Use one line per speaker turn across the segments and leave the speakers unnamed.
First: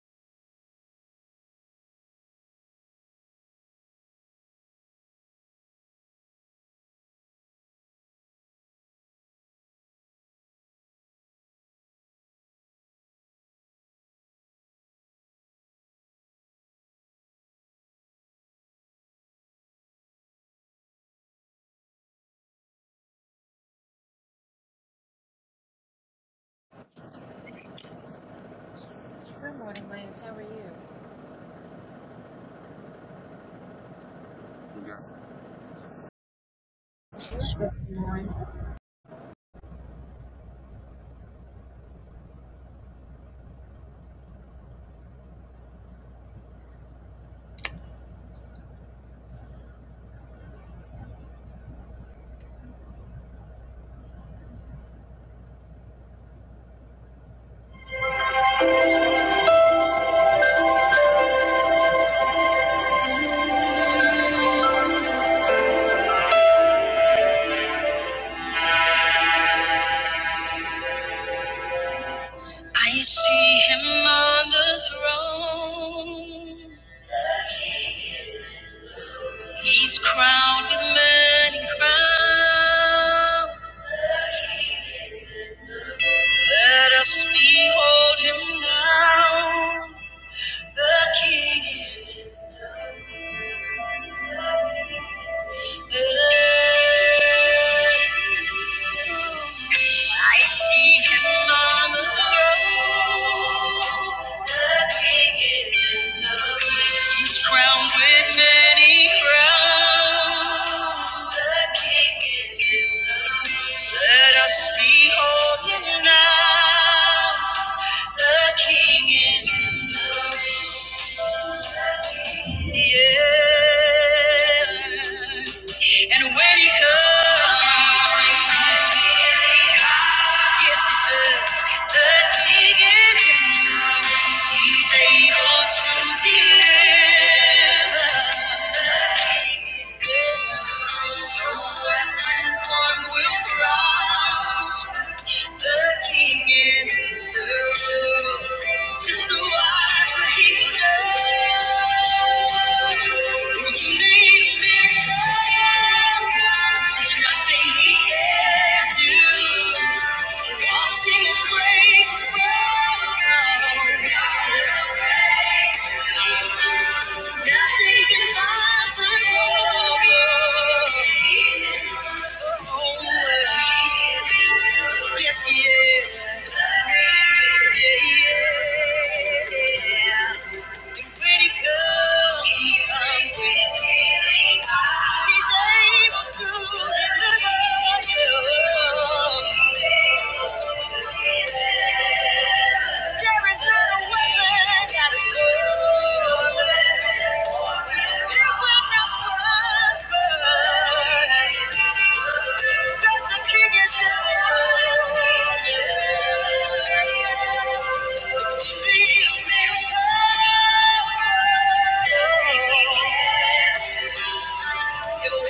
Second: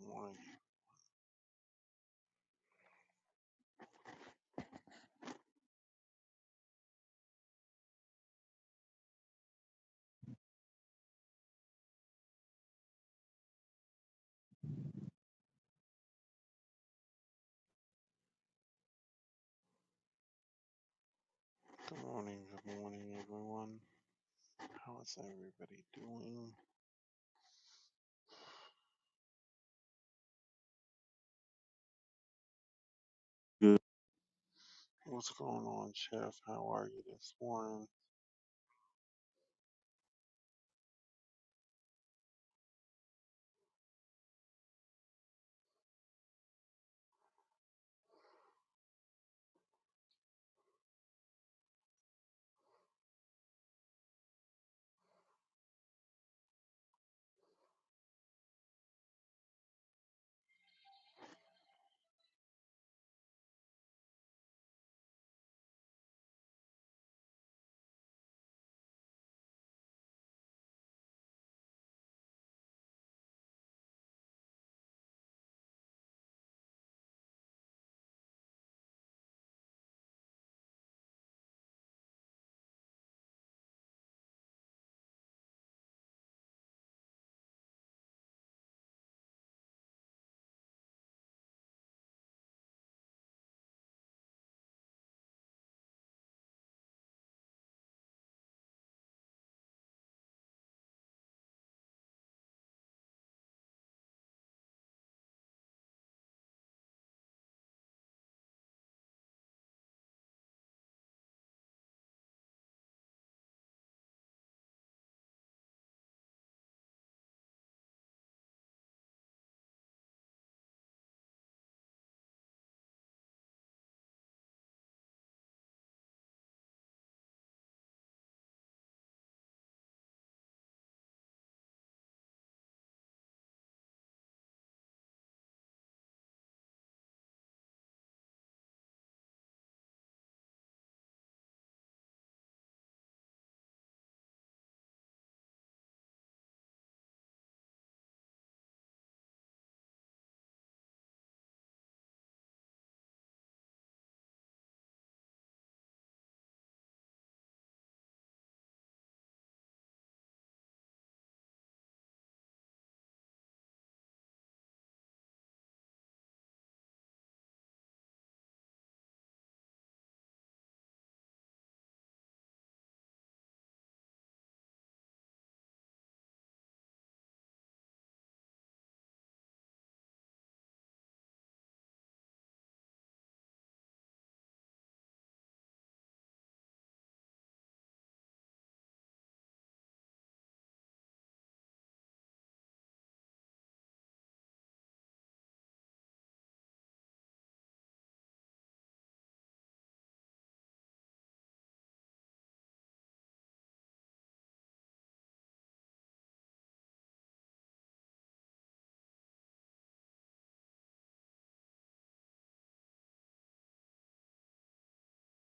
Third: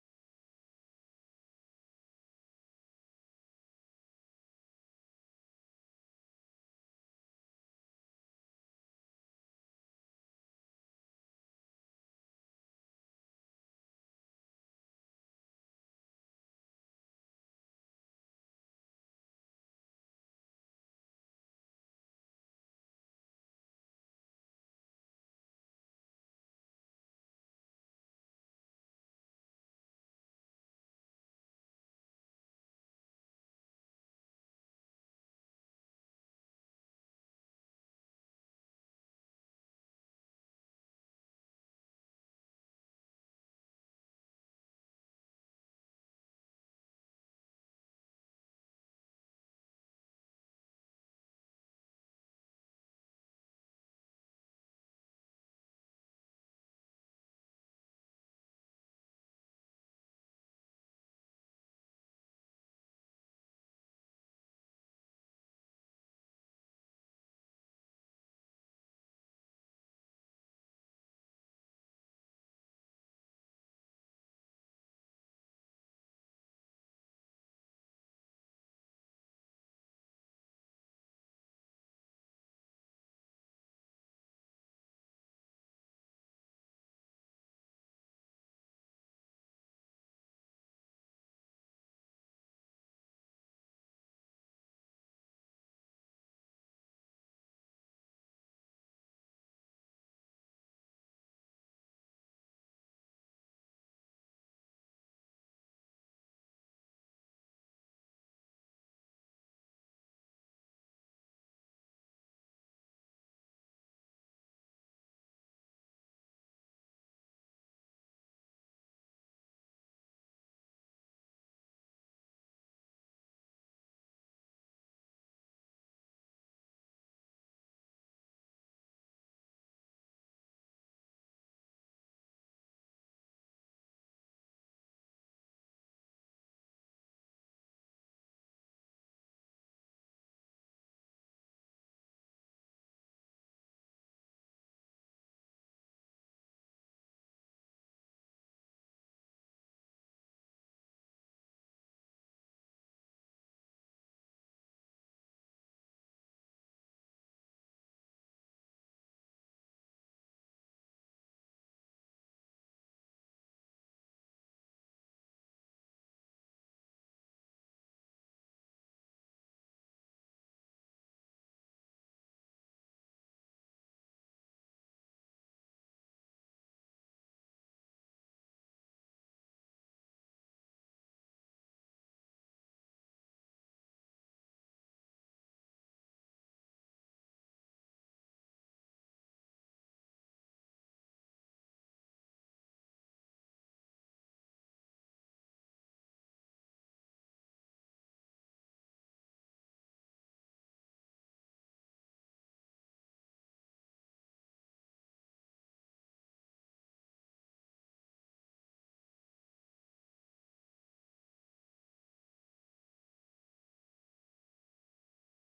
Morning. Good morning. Good morning, everyone. How is everybody doing? Good. What's going on, Chef? How are you this morning?
I see him on the throne. He's crowned with many crowns. Let us behold him now. The King is there. I see him on the throne. The King is in the room. He's crowned with many crowns. Let us behold him now. The King is in the room. Yeah. And when he comes, yes, it does. The King is in the room. He's able to deliver. Nothing's impossible. Yes, he is. Yeah, yeah. And when he comes, he comes with healing. He's able to deliver you. There is not a weapon that is formed. It will not prosper. That the king is in the room. Speak me, Lord. If you need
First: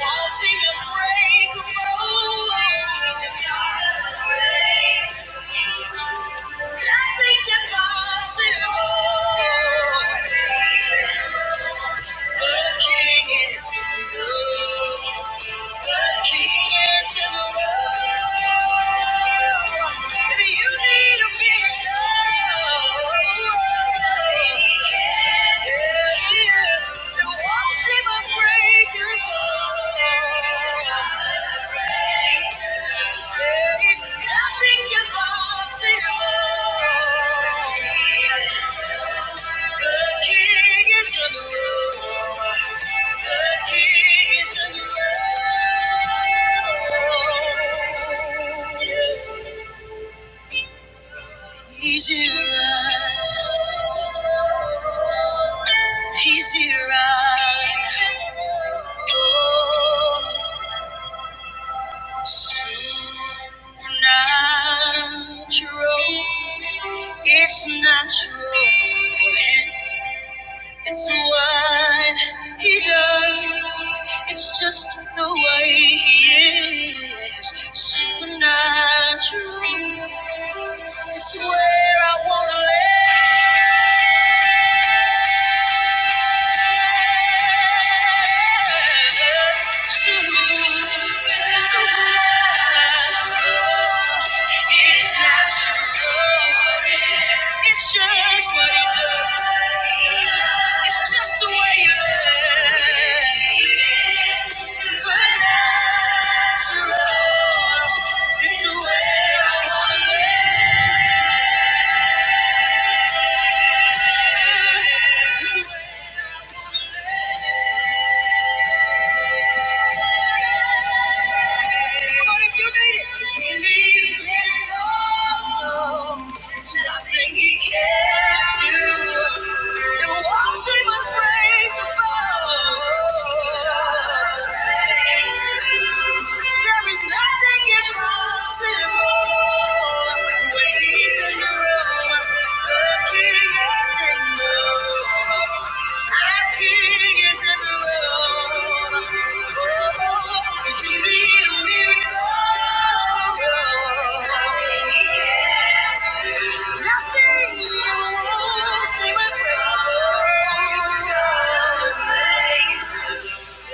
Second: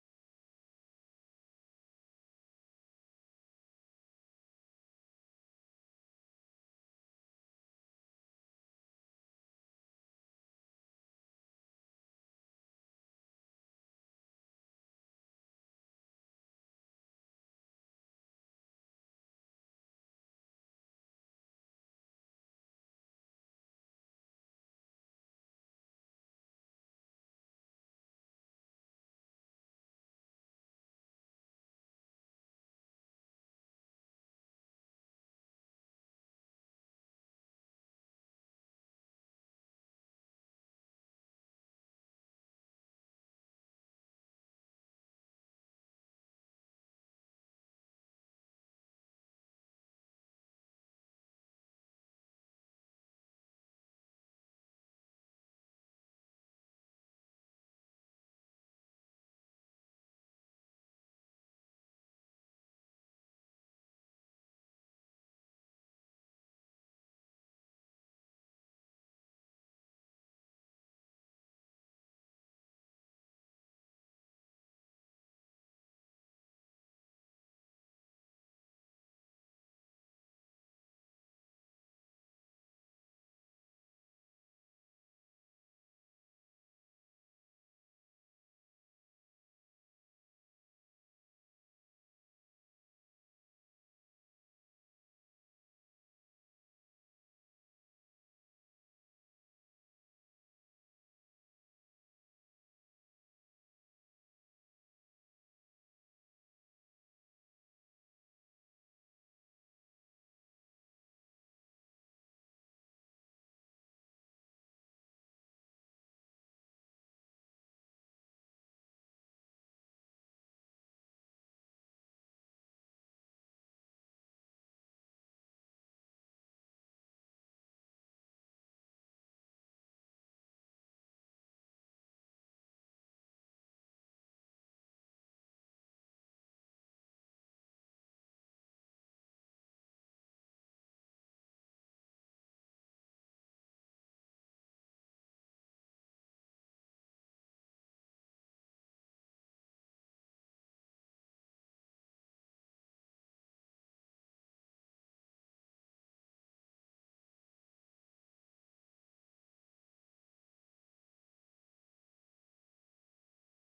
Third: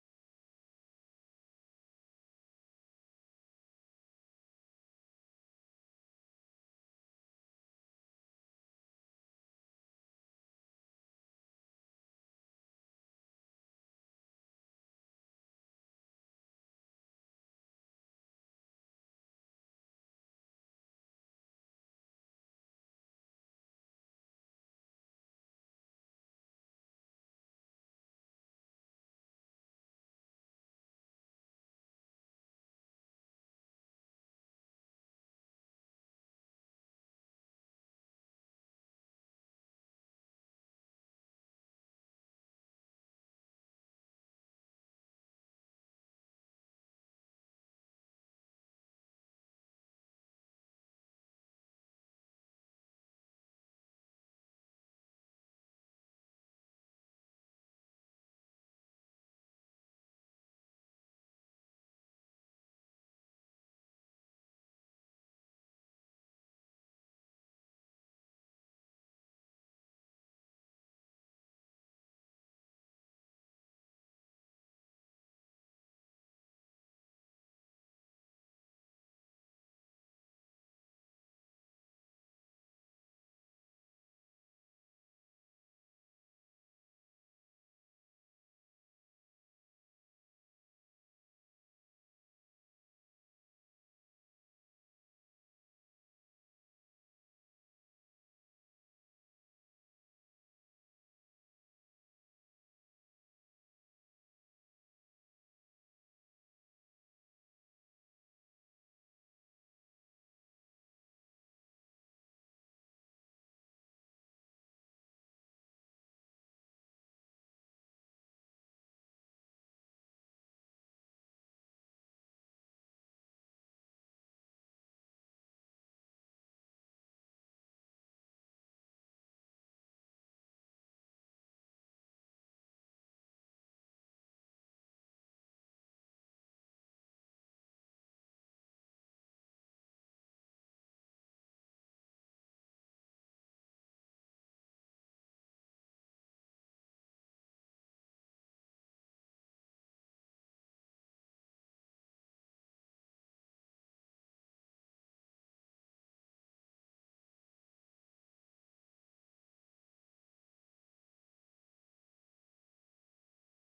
Yeah. He's here, right? he's here, right? oh. Supernatural, it's natural for him. It's what he does. It's just the way he is. Supernatural, it's where I wanna live. Supernatural. It's not your love. It's just what he does. It's just the way you live. But natural. It's the way I wanna live. It's the way What if you need it? You need it all. There's nothing he can't do. And watch him unbreakable. There is nothing impossible when he's in the room.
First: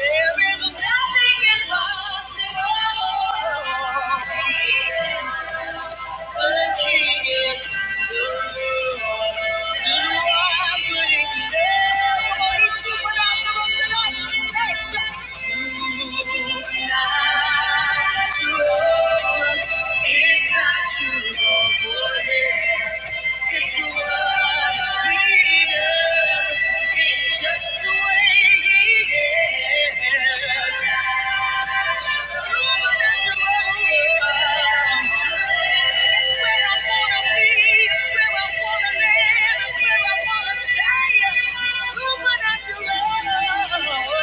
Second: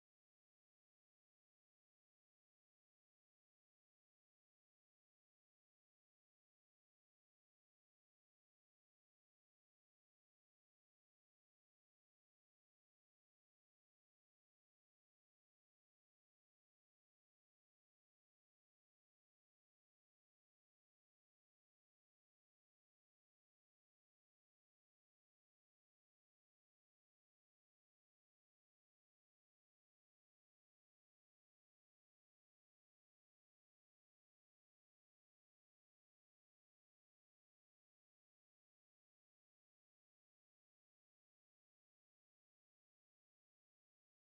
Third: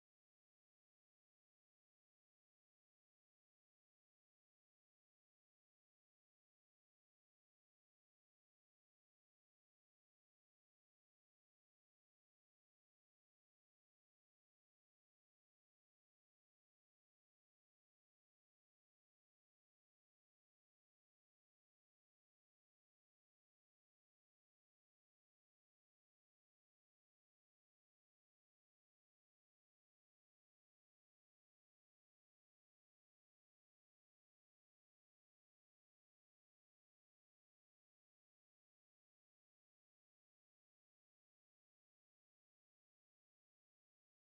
There is nothing impossible. The King is the Lord. To the wise, let it know. He's supernatural tonight. Hey, shout. Supernatural. It's not too long for him. It's what we do. It's just the way he is. Just Supernatural. it is. Supernatural.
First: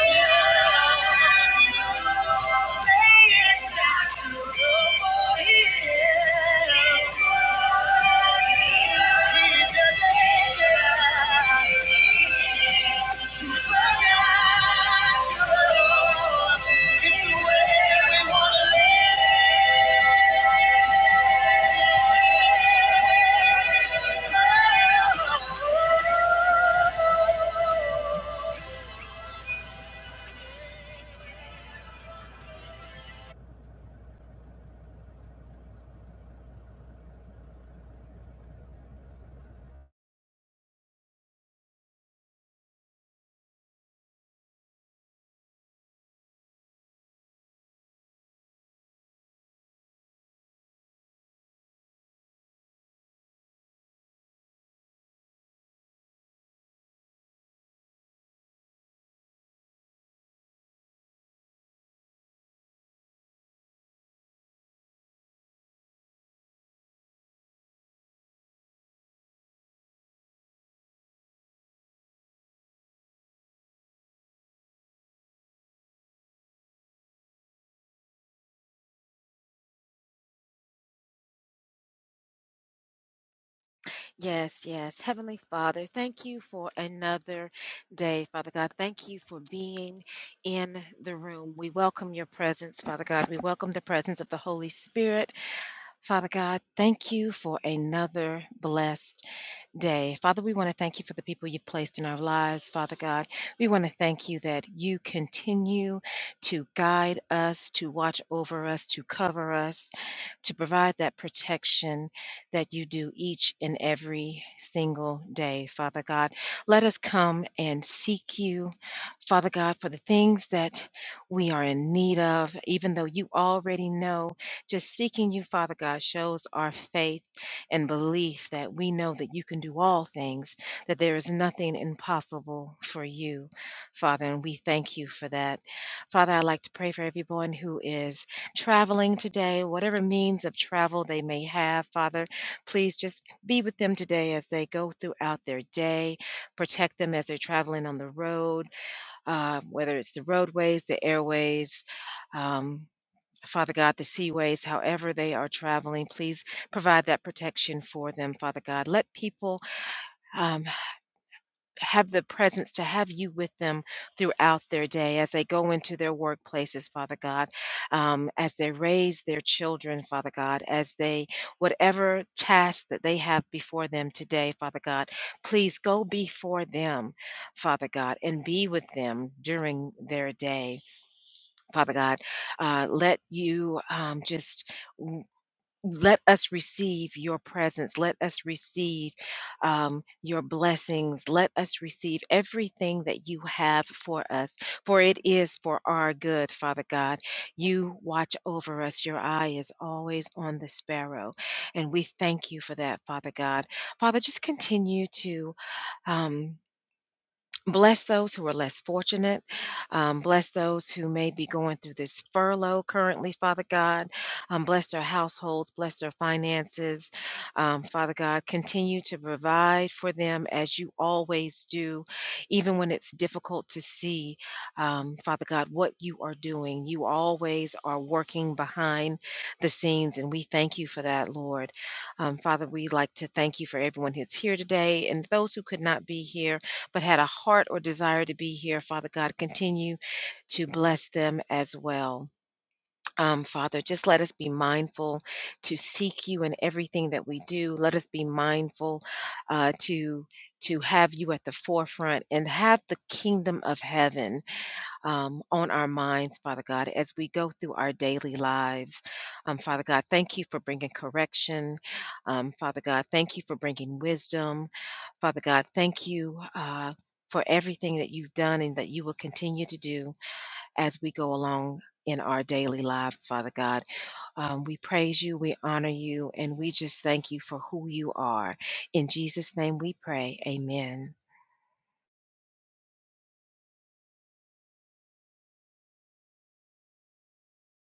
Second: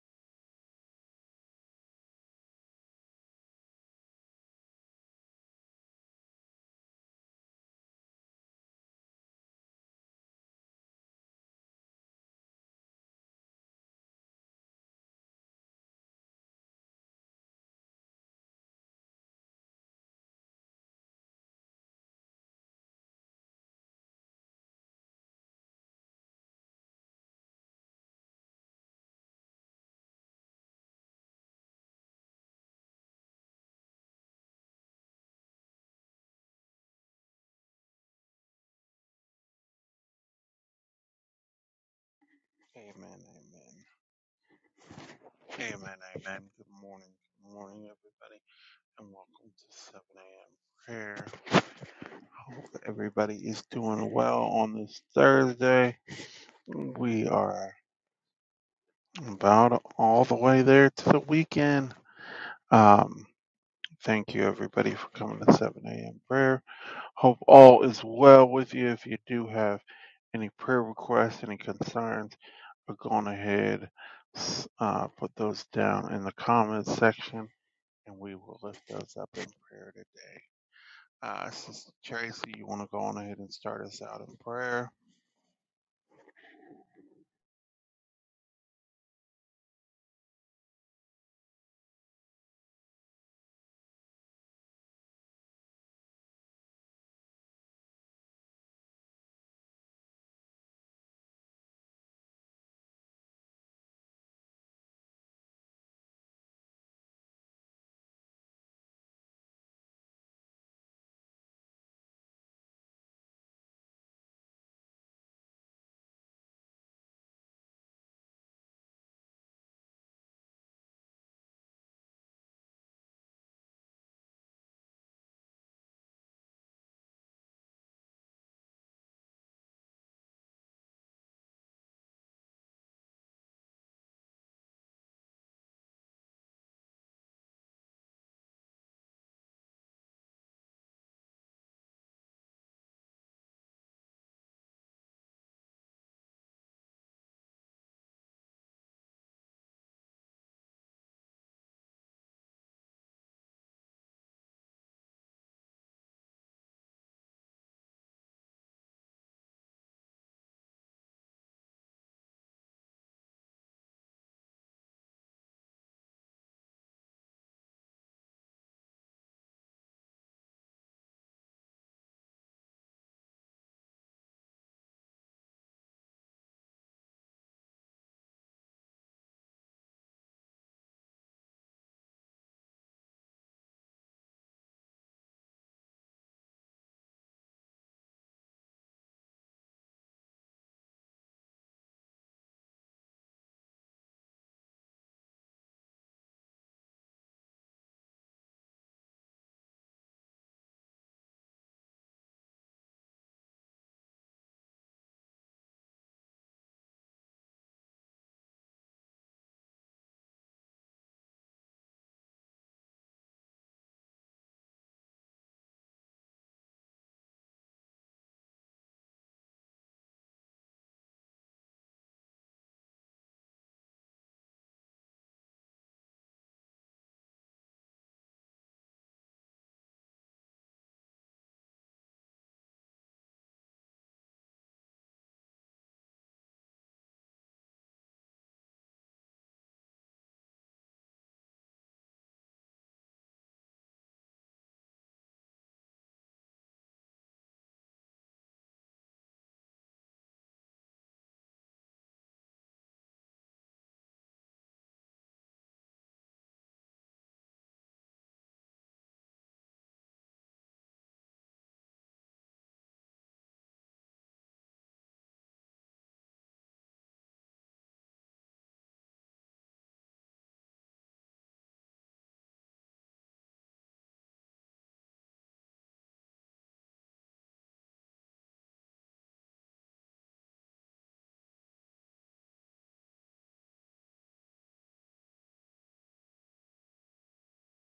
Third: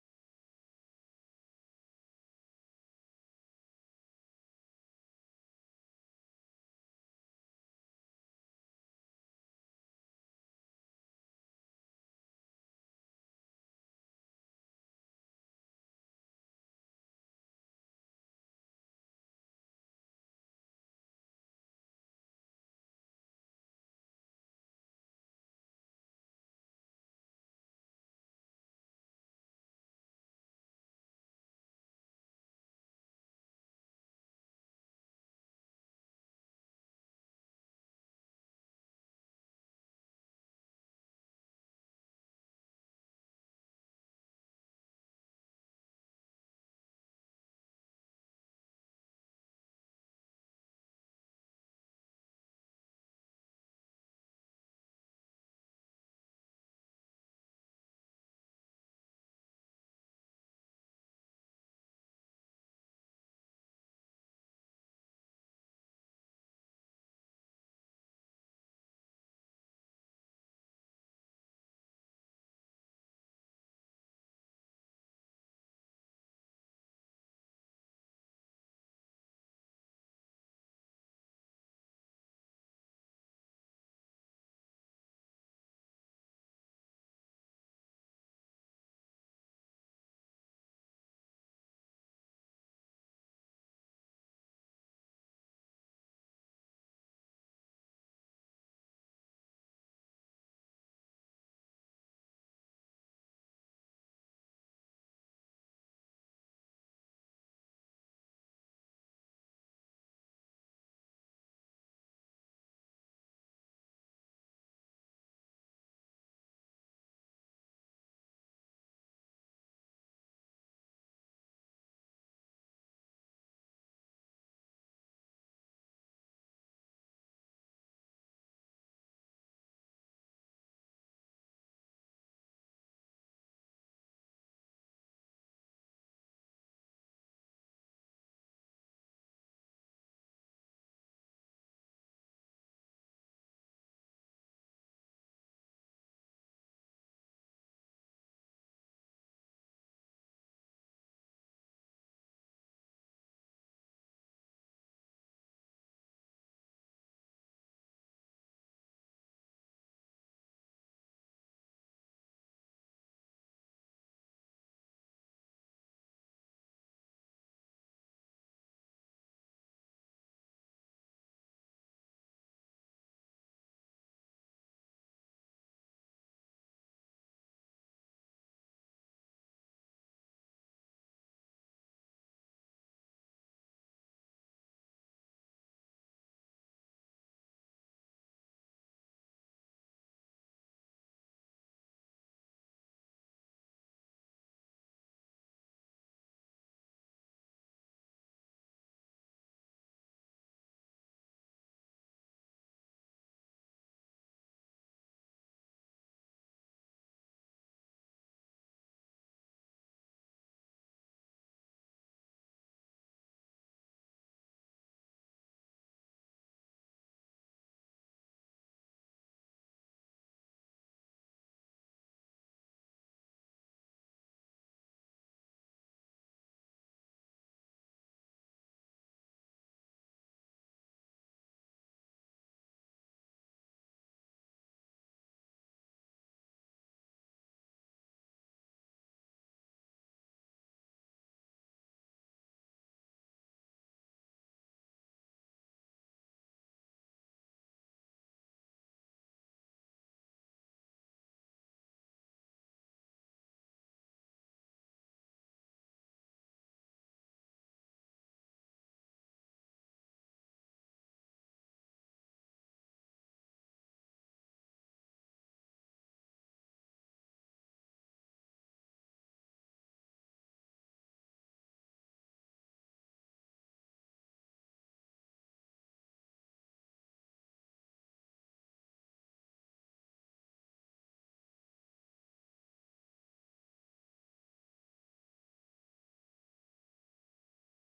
love. It's where we wanna live.
Amen. Amen. Amen. Amen. Good morning. Good morning, everybody, and welcome to 7 a.m. prayer. Hope everybody is doing well on this Thursday. We are about all the way there to the weekend. Um, Thank you, everybody, for coming to 7 a.m. prayer. Hope all is well with you. If you do have any prayer requests, any concerns, are going ahead, s- uh, put those down in the comments section, and we will lift those up in prayer today. Uh, Sister Tracy, you want to go on ahead and start us out in prayer?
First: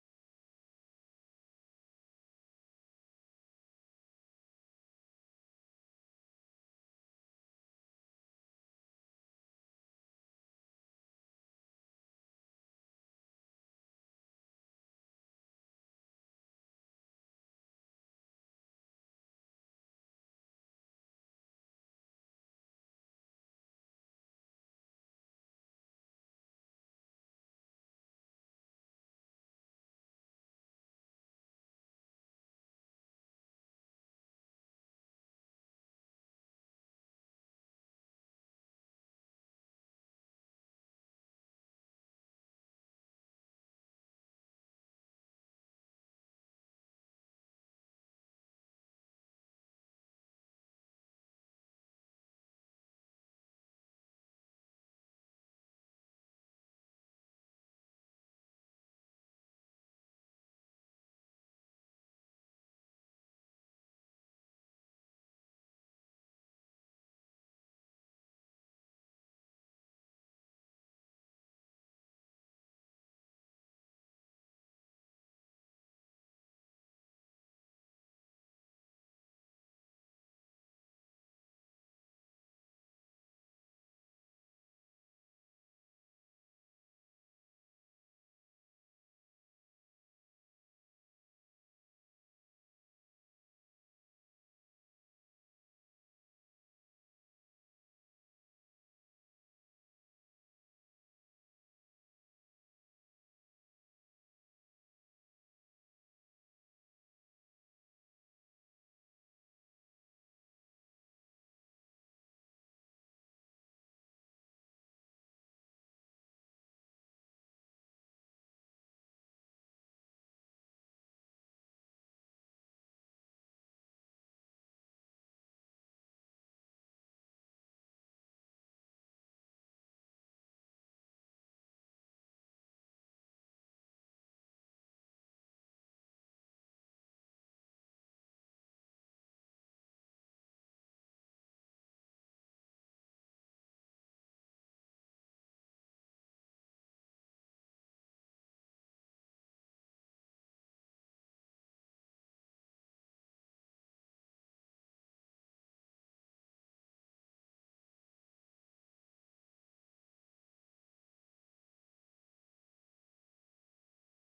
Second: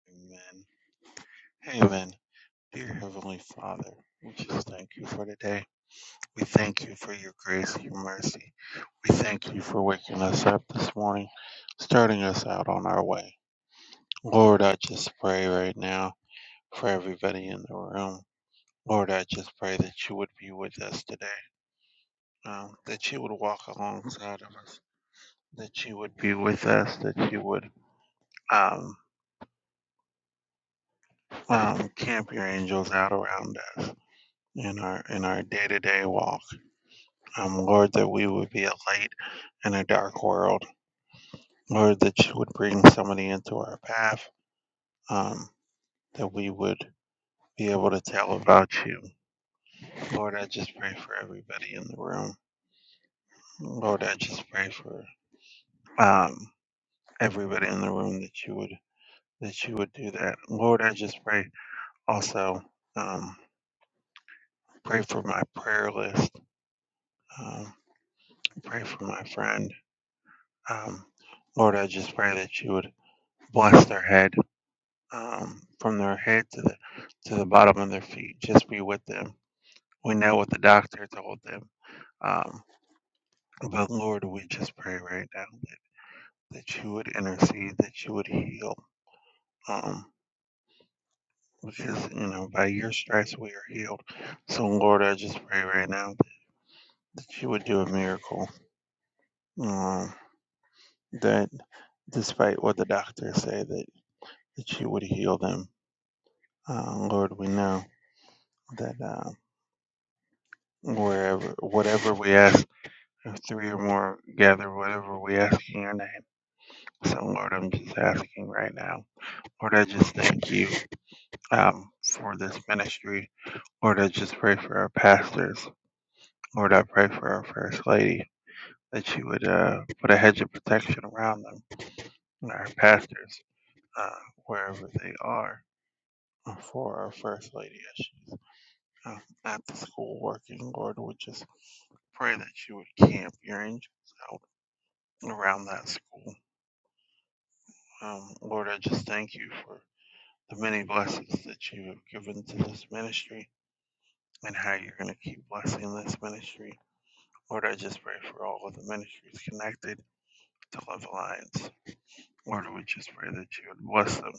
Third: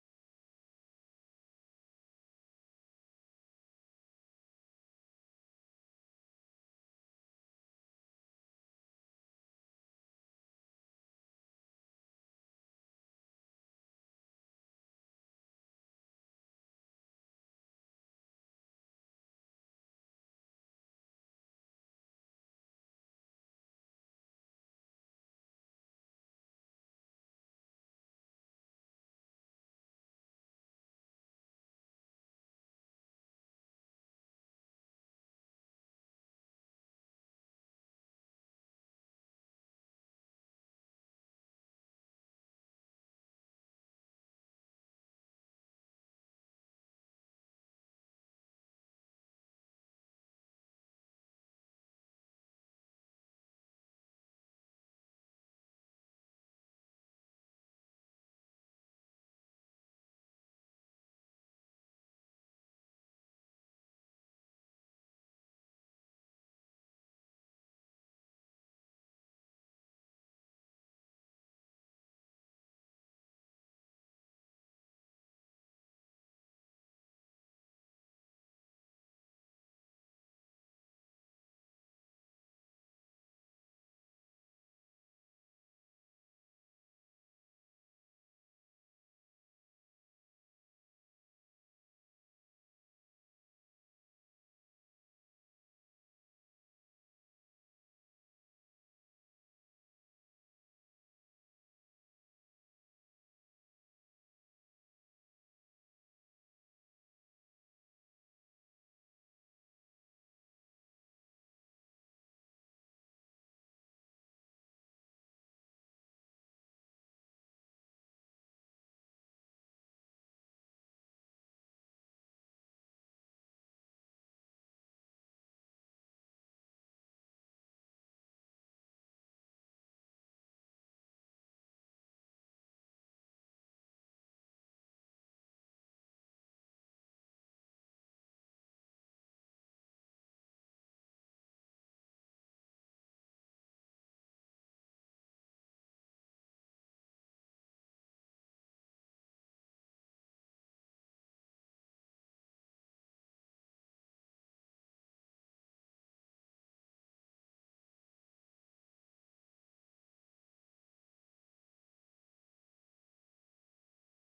Amen. Amen. Dear Heavenly Father, we just thank you for today. We thank you for your grace, and your mercy. We thank you for waking us up this morning, starting us out on our way. Lord, I just pray right now for everybody in the room. Lord, I just pray that you would be with us today, um, that you would walk alongside of us, that you would be with us, that you would um, um, camp your angels out around us in our in our day to day walk. Um, Lord, that we would be a light in a dark world, or that you would bring somebody into our path um, that we would be able to tell about you. Lord, I just pray for everybody in the room. Lord, I just pray for um, everybody in the room that you would that you would do that. Lord, I just pray also um, pray for my prayer list. Um, pray for my friend. Um, Lord, I just pray that you would bless their head um, from their head to the to the bottom of their feet. Just be with them. We know what the doctor told them, um, but Lord, we just pray right now that, that you would intercede, that you would heal, um, because you know by your stripes we are healed. So Lord, I just pray right now that, that you would do a miracle. Um, that despite what the doctors say, that that you would heal them. Uh, Lord, we know that uh, wherever whatever we ask If three or more gather whatever we ask in your name. So, Lord, I'm just asking right now. Lord, I just thank you um, for this ministry. Lord, I just pray for our pastors. Lord, I pray for our First Lady that you would uh, put a hedge of protection around them, our pastors, uh, wherever they are. uh, For our First Lady, as she's uh, at the school working, Lord, would just pray that you would camp your angels out around that school. Um, Lord, I just thank you for the many blessings that you have given to this ministry and how you're going to keep blessing this ministry. Lord, I just pray for all of the ministries connected to Love Alliance. Lord, we just pray that you would bless them.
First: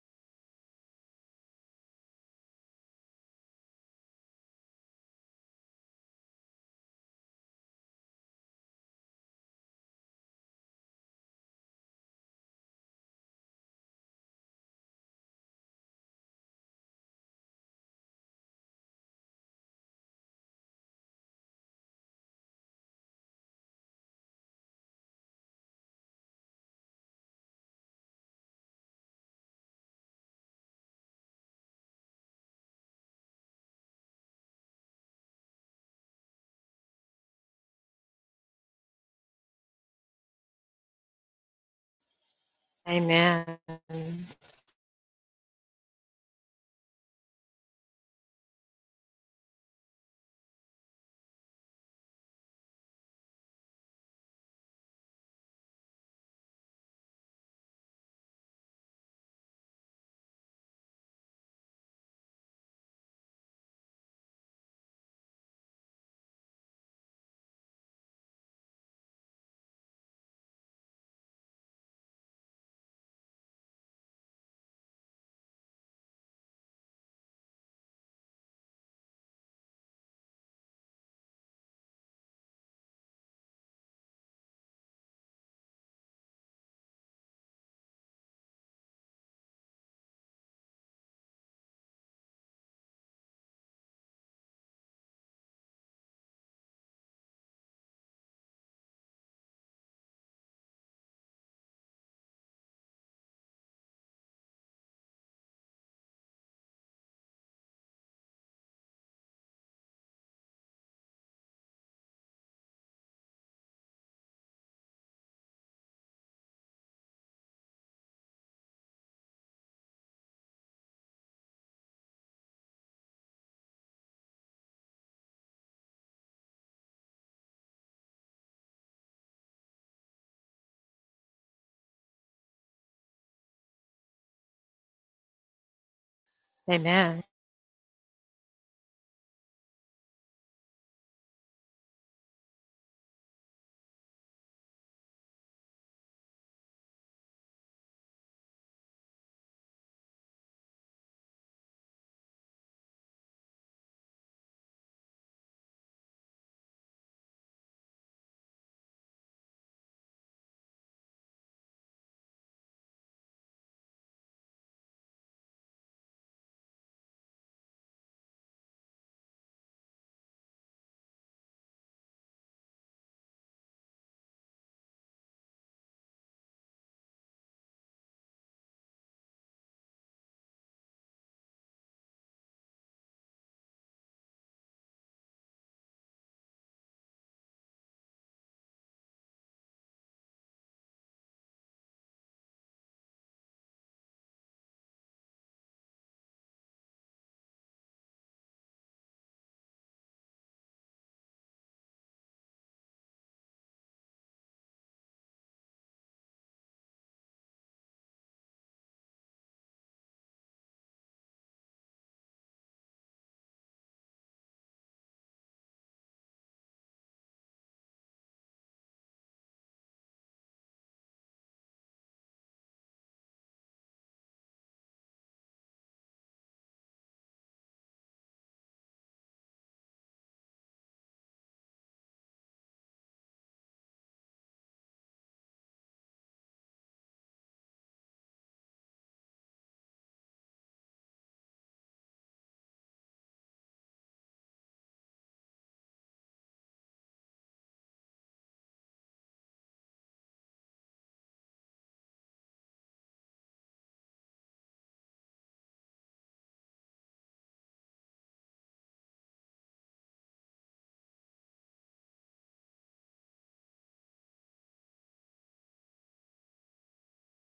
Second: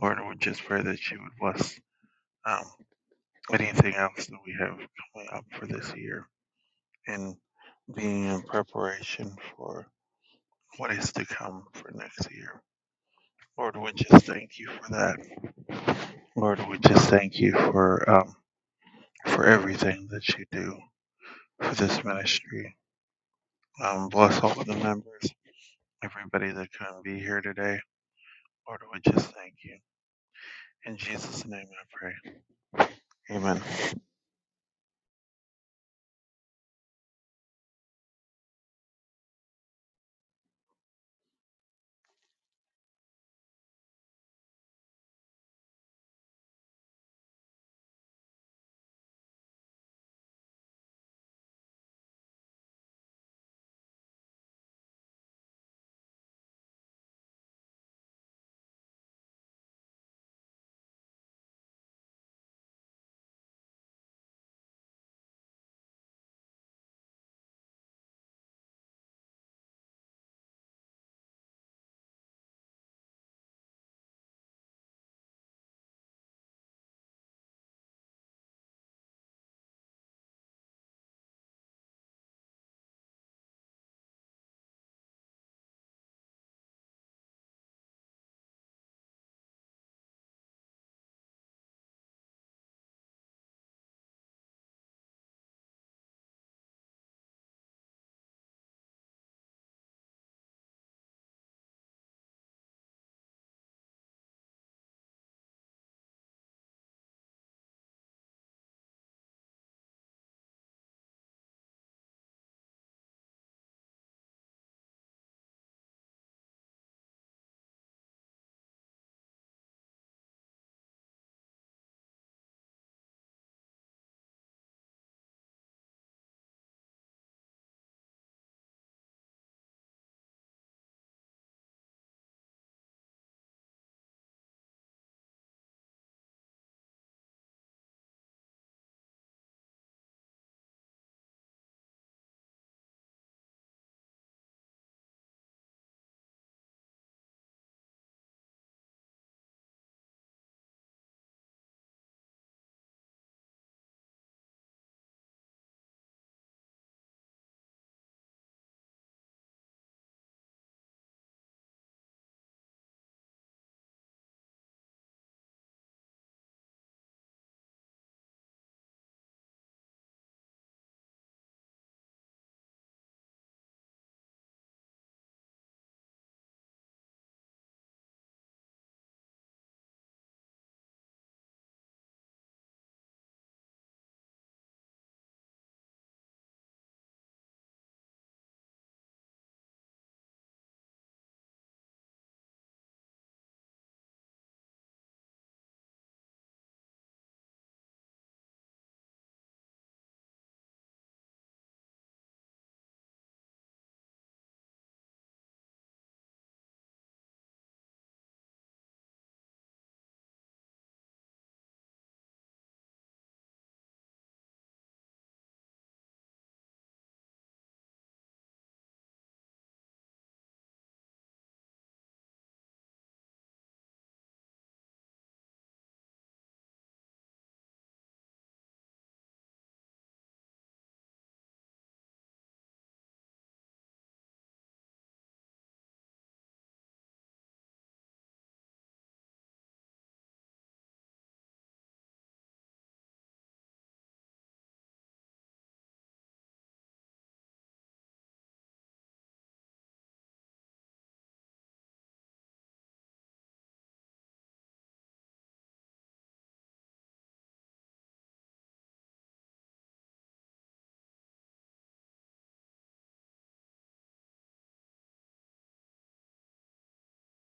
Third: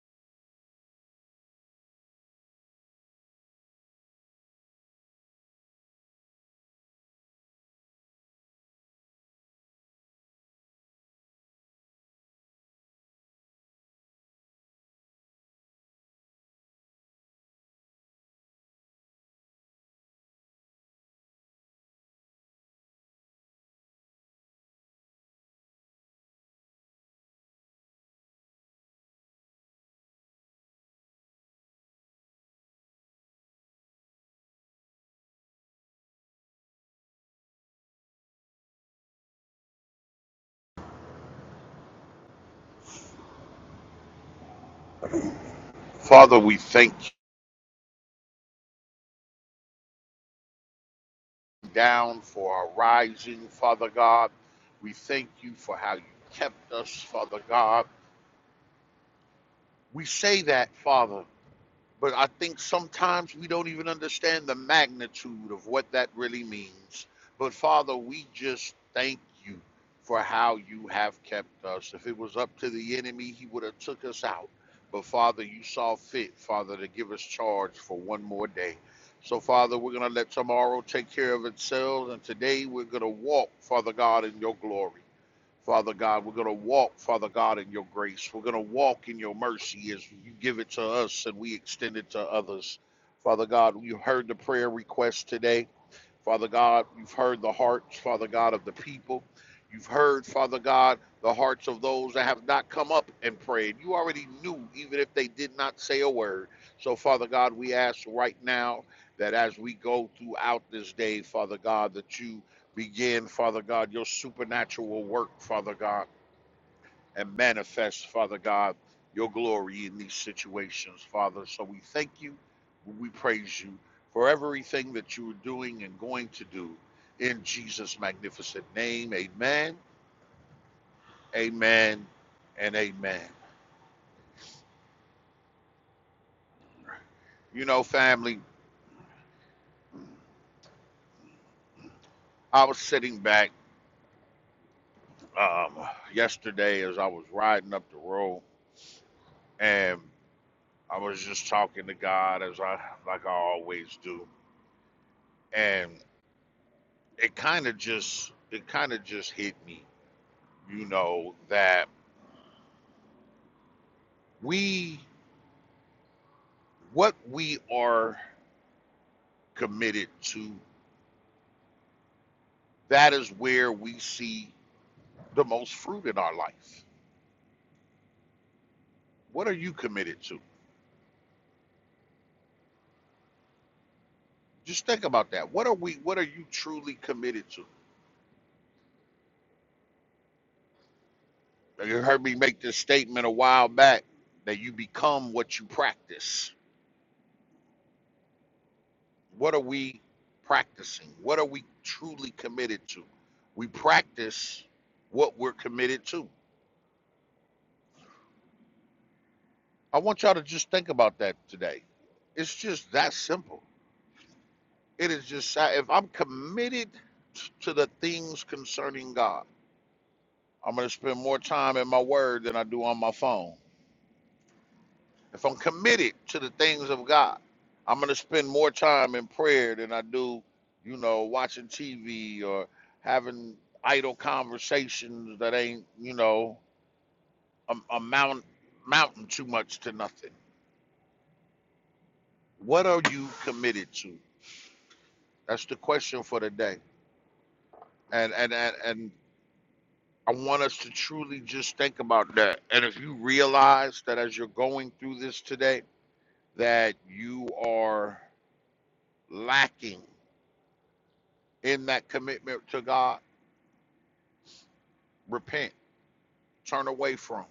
Lord, we just pray that you would bless um, anything else that we have coming up for this year and being in preparation for what is to come for next year. Lord, we just thank you for that. Lord, we just thank you for. um, for everything that you do for this ministry. Um, bless all of the members, everybody that couldn't be here today. Lord, we just thank you. In Jesus' name I pray. Amen.
Father, we thank you down for our rising, Father God. We thank you for how you kept us, Father God. We say that, Father. But I think sometimes we don't even understand the magnitude of what that really means. But Father, we just thank you for how you have kept us. If it was up to the enemy, he would have took us out. But Father, you saw fit, Father, to give us charge for one more day. So Father, we're going to let tomorrow take care of itself and today we're going to walk, Father God, in your glory. Father God. We're going to walk, Father God, in your grace. We're going to walk in your mercy as you give it to us and we extend it to others. Father God, you heard the prayer request today. Father God, you've heard the hearts, Father God, of the people. You've heard, Father God, the hearts of those that have not come up and prayed. You already knew, even if they did not say a word. So, Father God, we ask right now that as we go throughout this day, Father God, that you begin, Father God, your supernatural work, Father God, and manifest, Father God, your glory in these situations, Father. So we thank you, we praise you for everything that you are doing and going to do in Jesus' magnificent name. Amen, amen, and amen. You know, family, I was sitting back um, yesterday as I was riding up the road and I was just talking to God as I like I always do. And it kind of just it kind of just hit me you know that we what we are committed to that is where we see the most fruit in our life what are you committed to just think about that what are we what are you truly committed to you heard me make this statement a while back that you become what you practice what are we practicing what are we truly committed to we practice what we're committed to I want y'all to just think about that today. It's just that simple. It is just sa- if I'm committed to the things concerning God, I'm going to spend more time in my word than I do on my phone. If I'm committed to the things of God, I'm going to spend more time in prayer than I do, you know, watching TV or having idle conversations that ain't, you know, am- amount mountain too much to nothing. What are you committed to? That's the question for today. and and and, and I want us to truly just think about that. And if you realize that as you're going through this today, that you are lacking in that commitment to God, repent, turn away from,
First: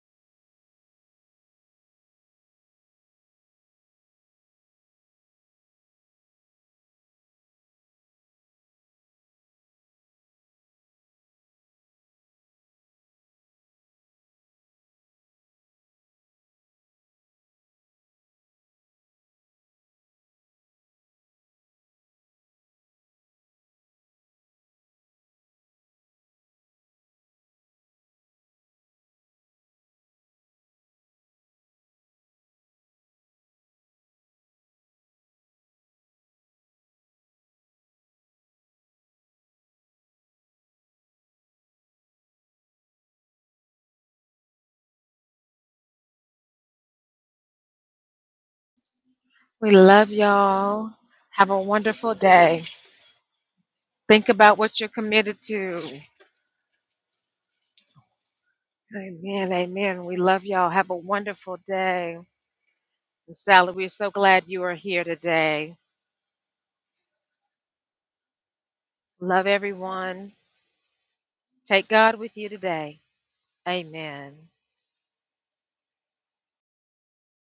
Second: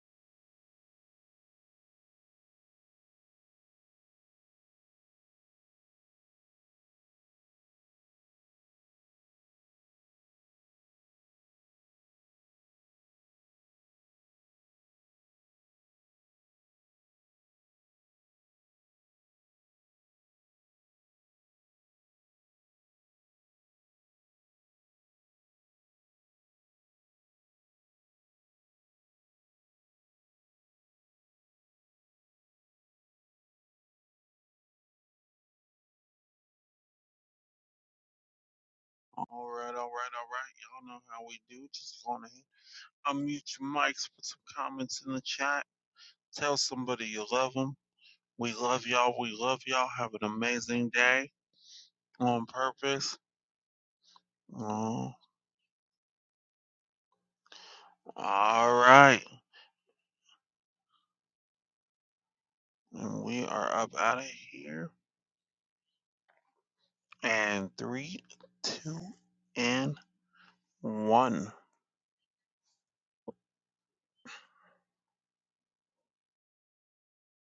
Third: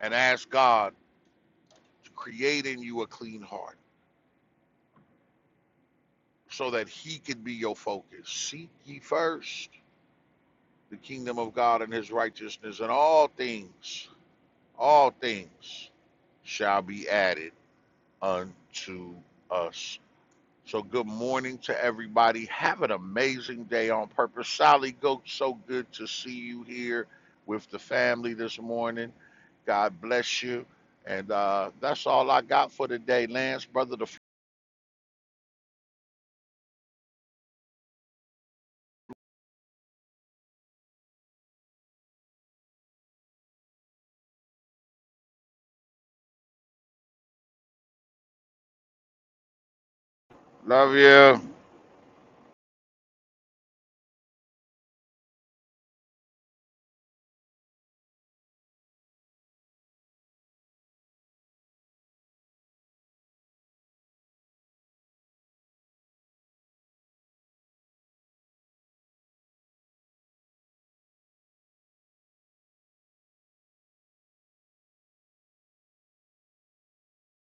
and ask God to create in you a clean heart so that He can be your focus. Seek ye first the kingdom of God and His righteousness, and all things, all things shall be added unto us. So good morning to everybody. Have an amazing day on purpose. Sally Goat, so good to see you here with the family this morning. God bless you. And uh, that's all I got for today, Lance, brother. The
All right, all right, all right. Y'all know how we do. Just go on ahead. Unmute your mics, put some comments in the chat. Tell somebody you love them. We love y'all. We love y'all. Have an amazing
Love
day
you.
on purpose. Oh, all right. And we are up out of here. And three, two, and one.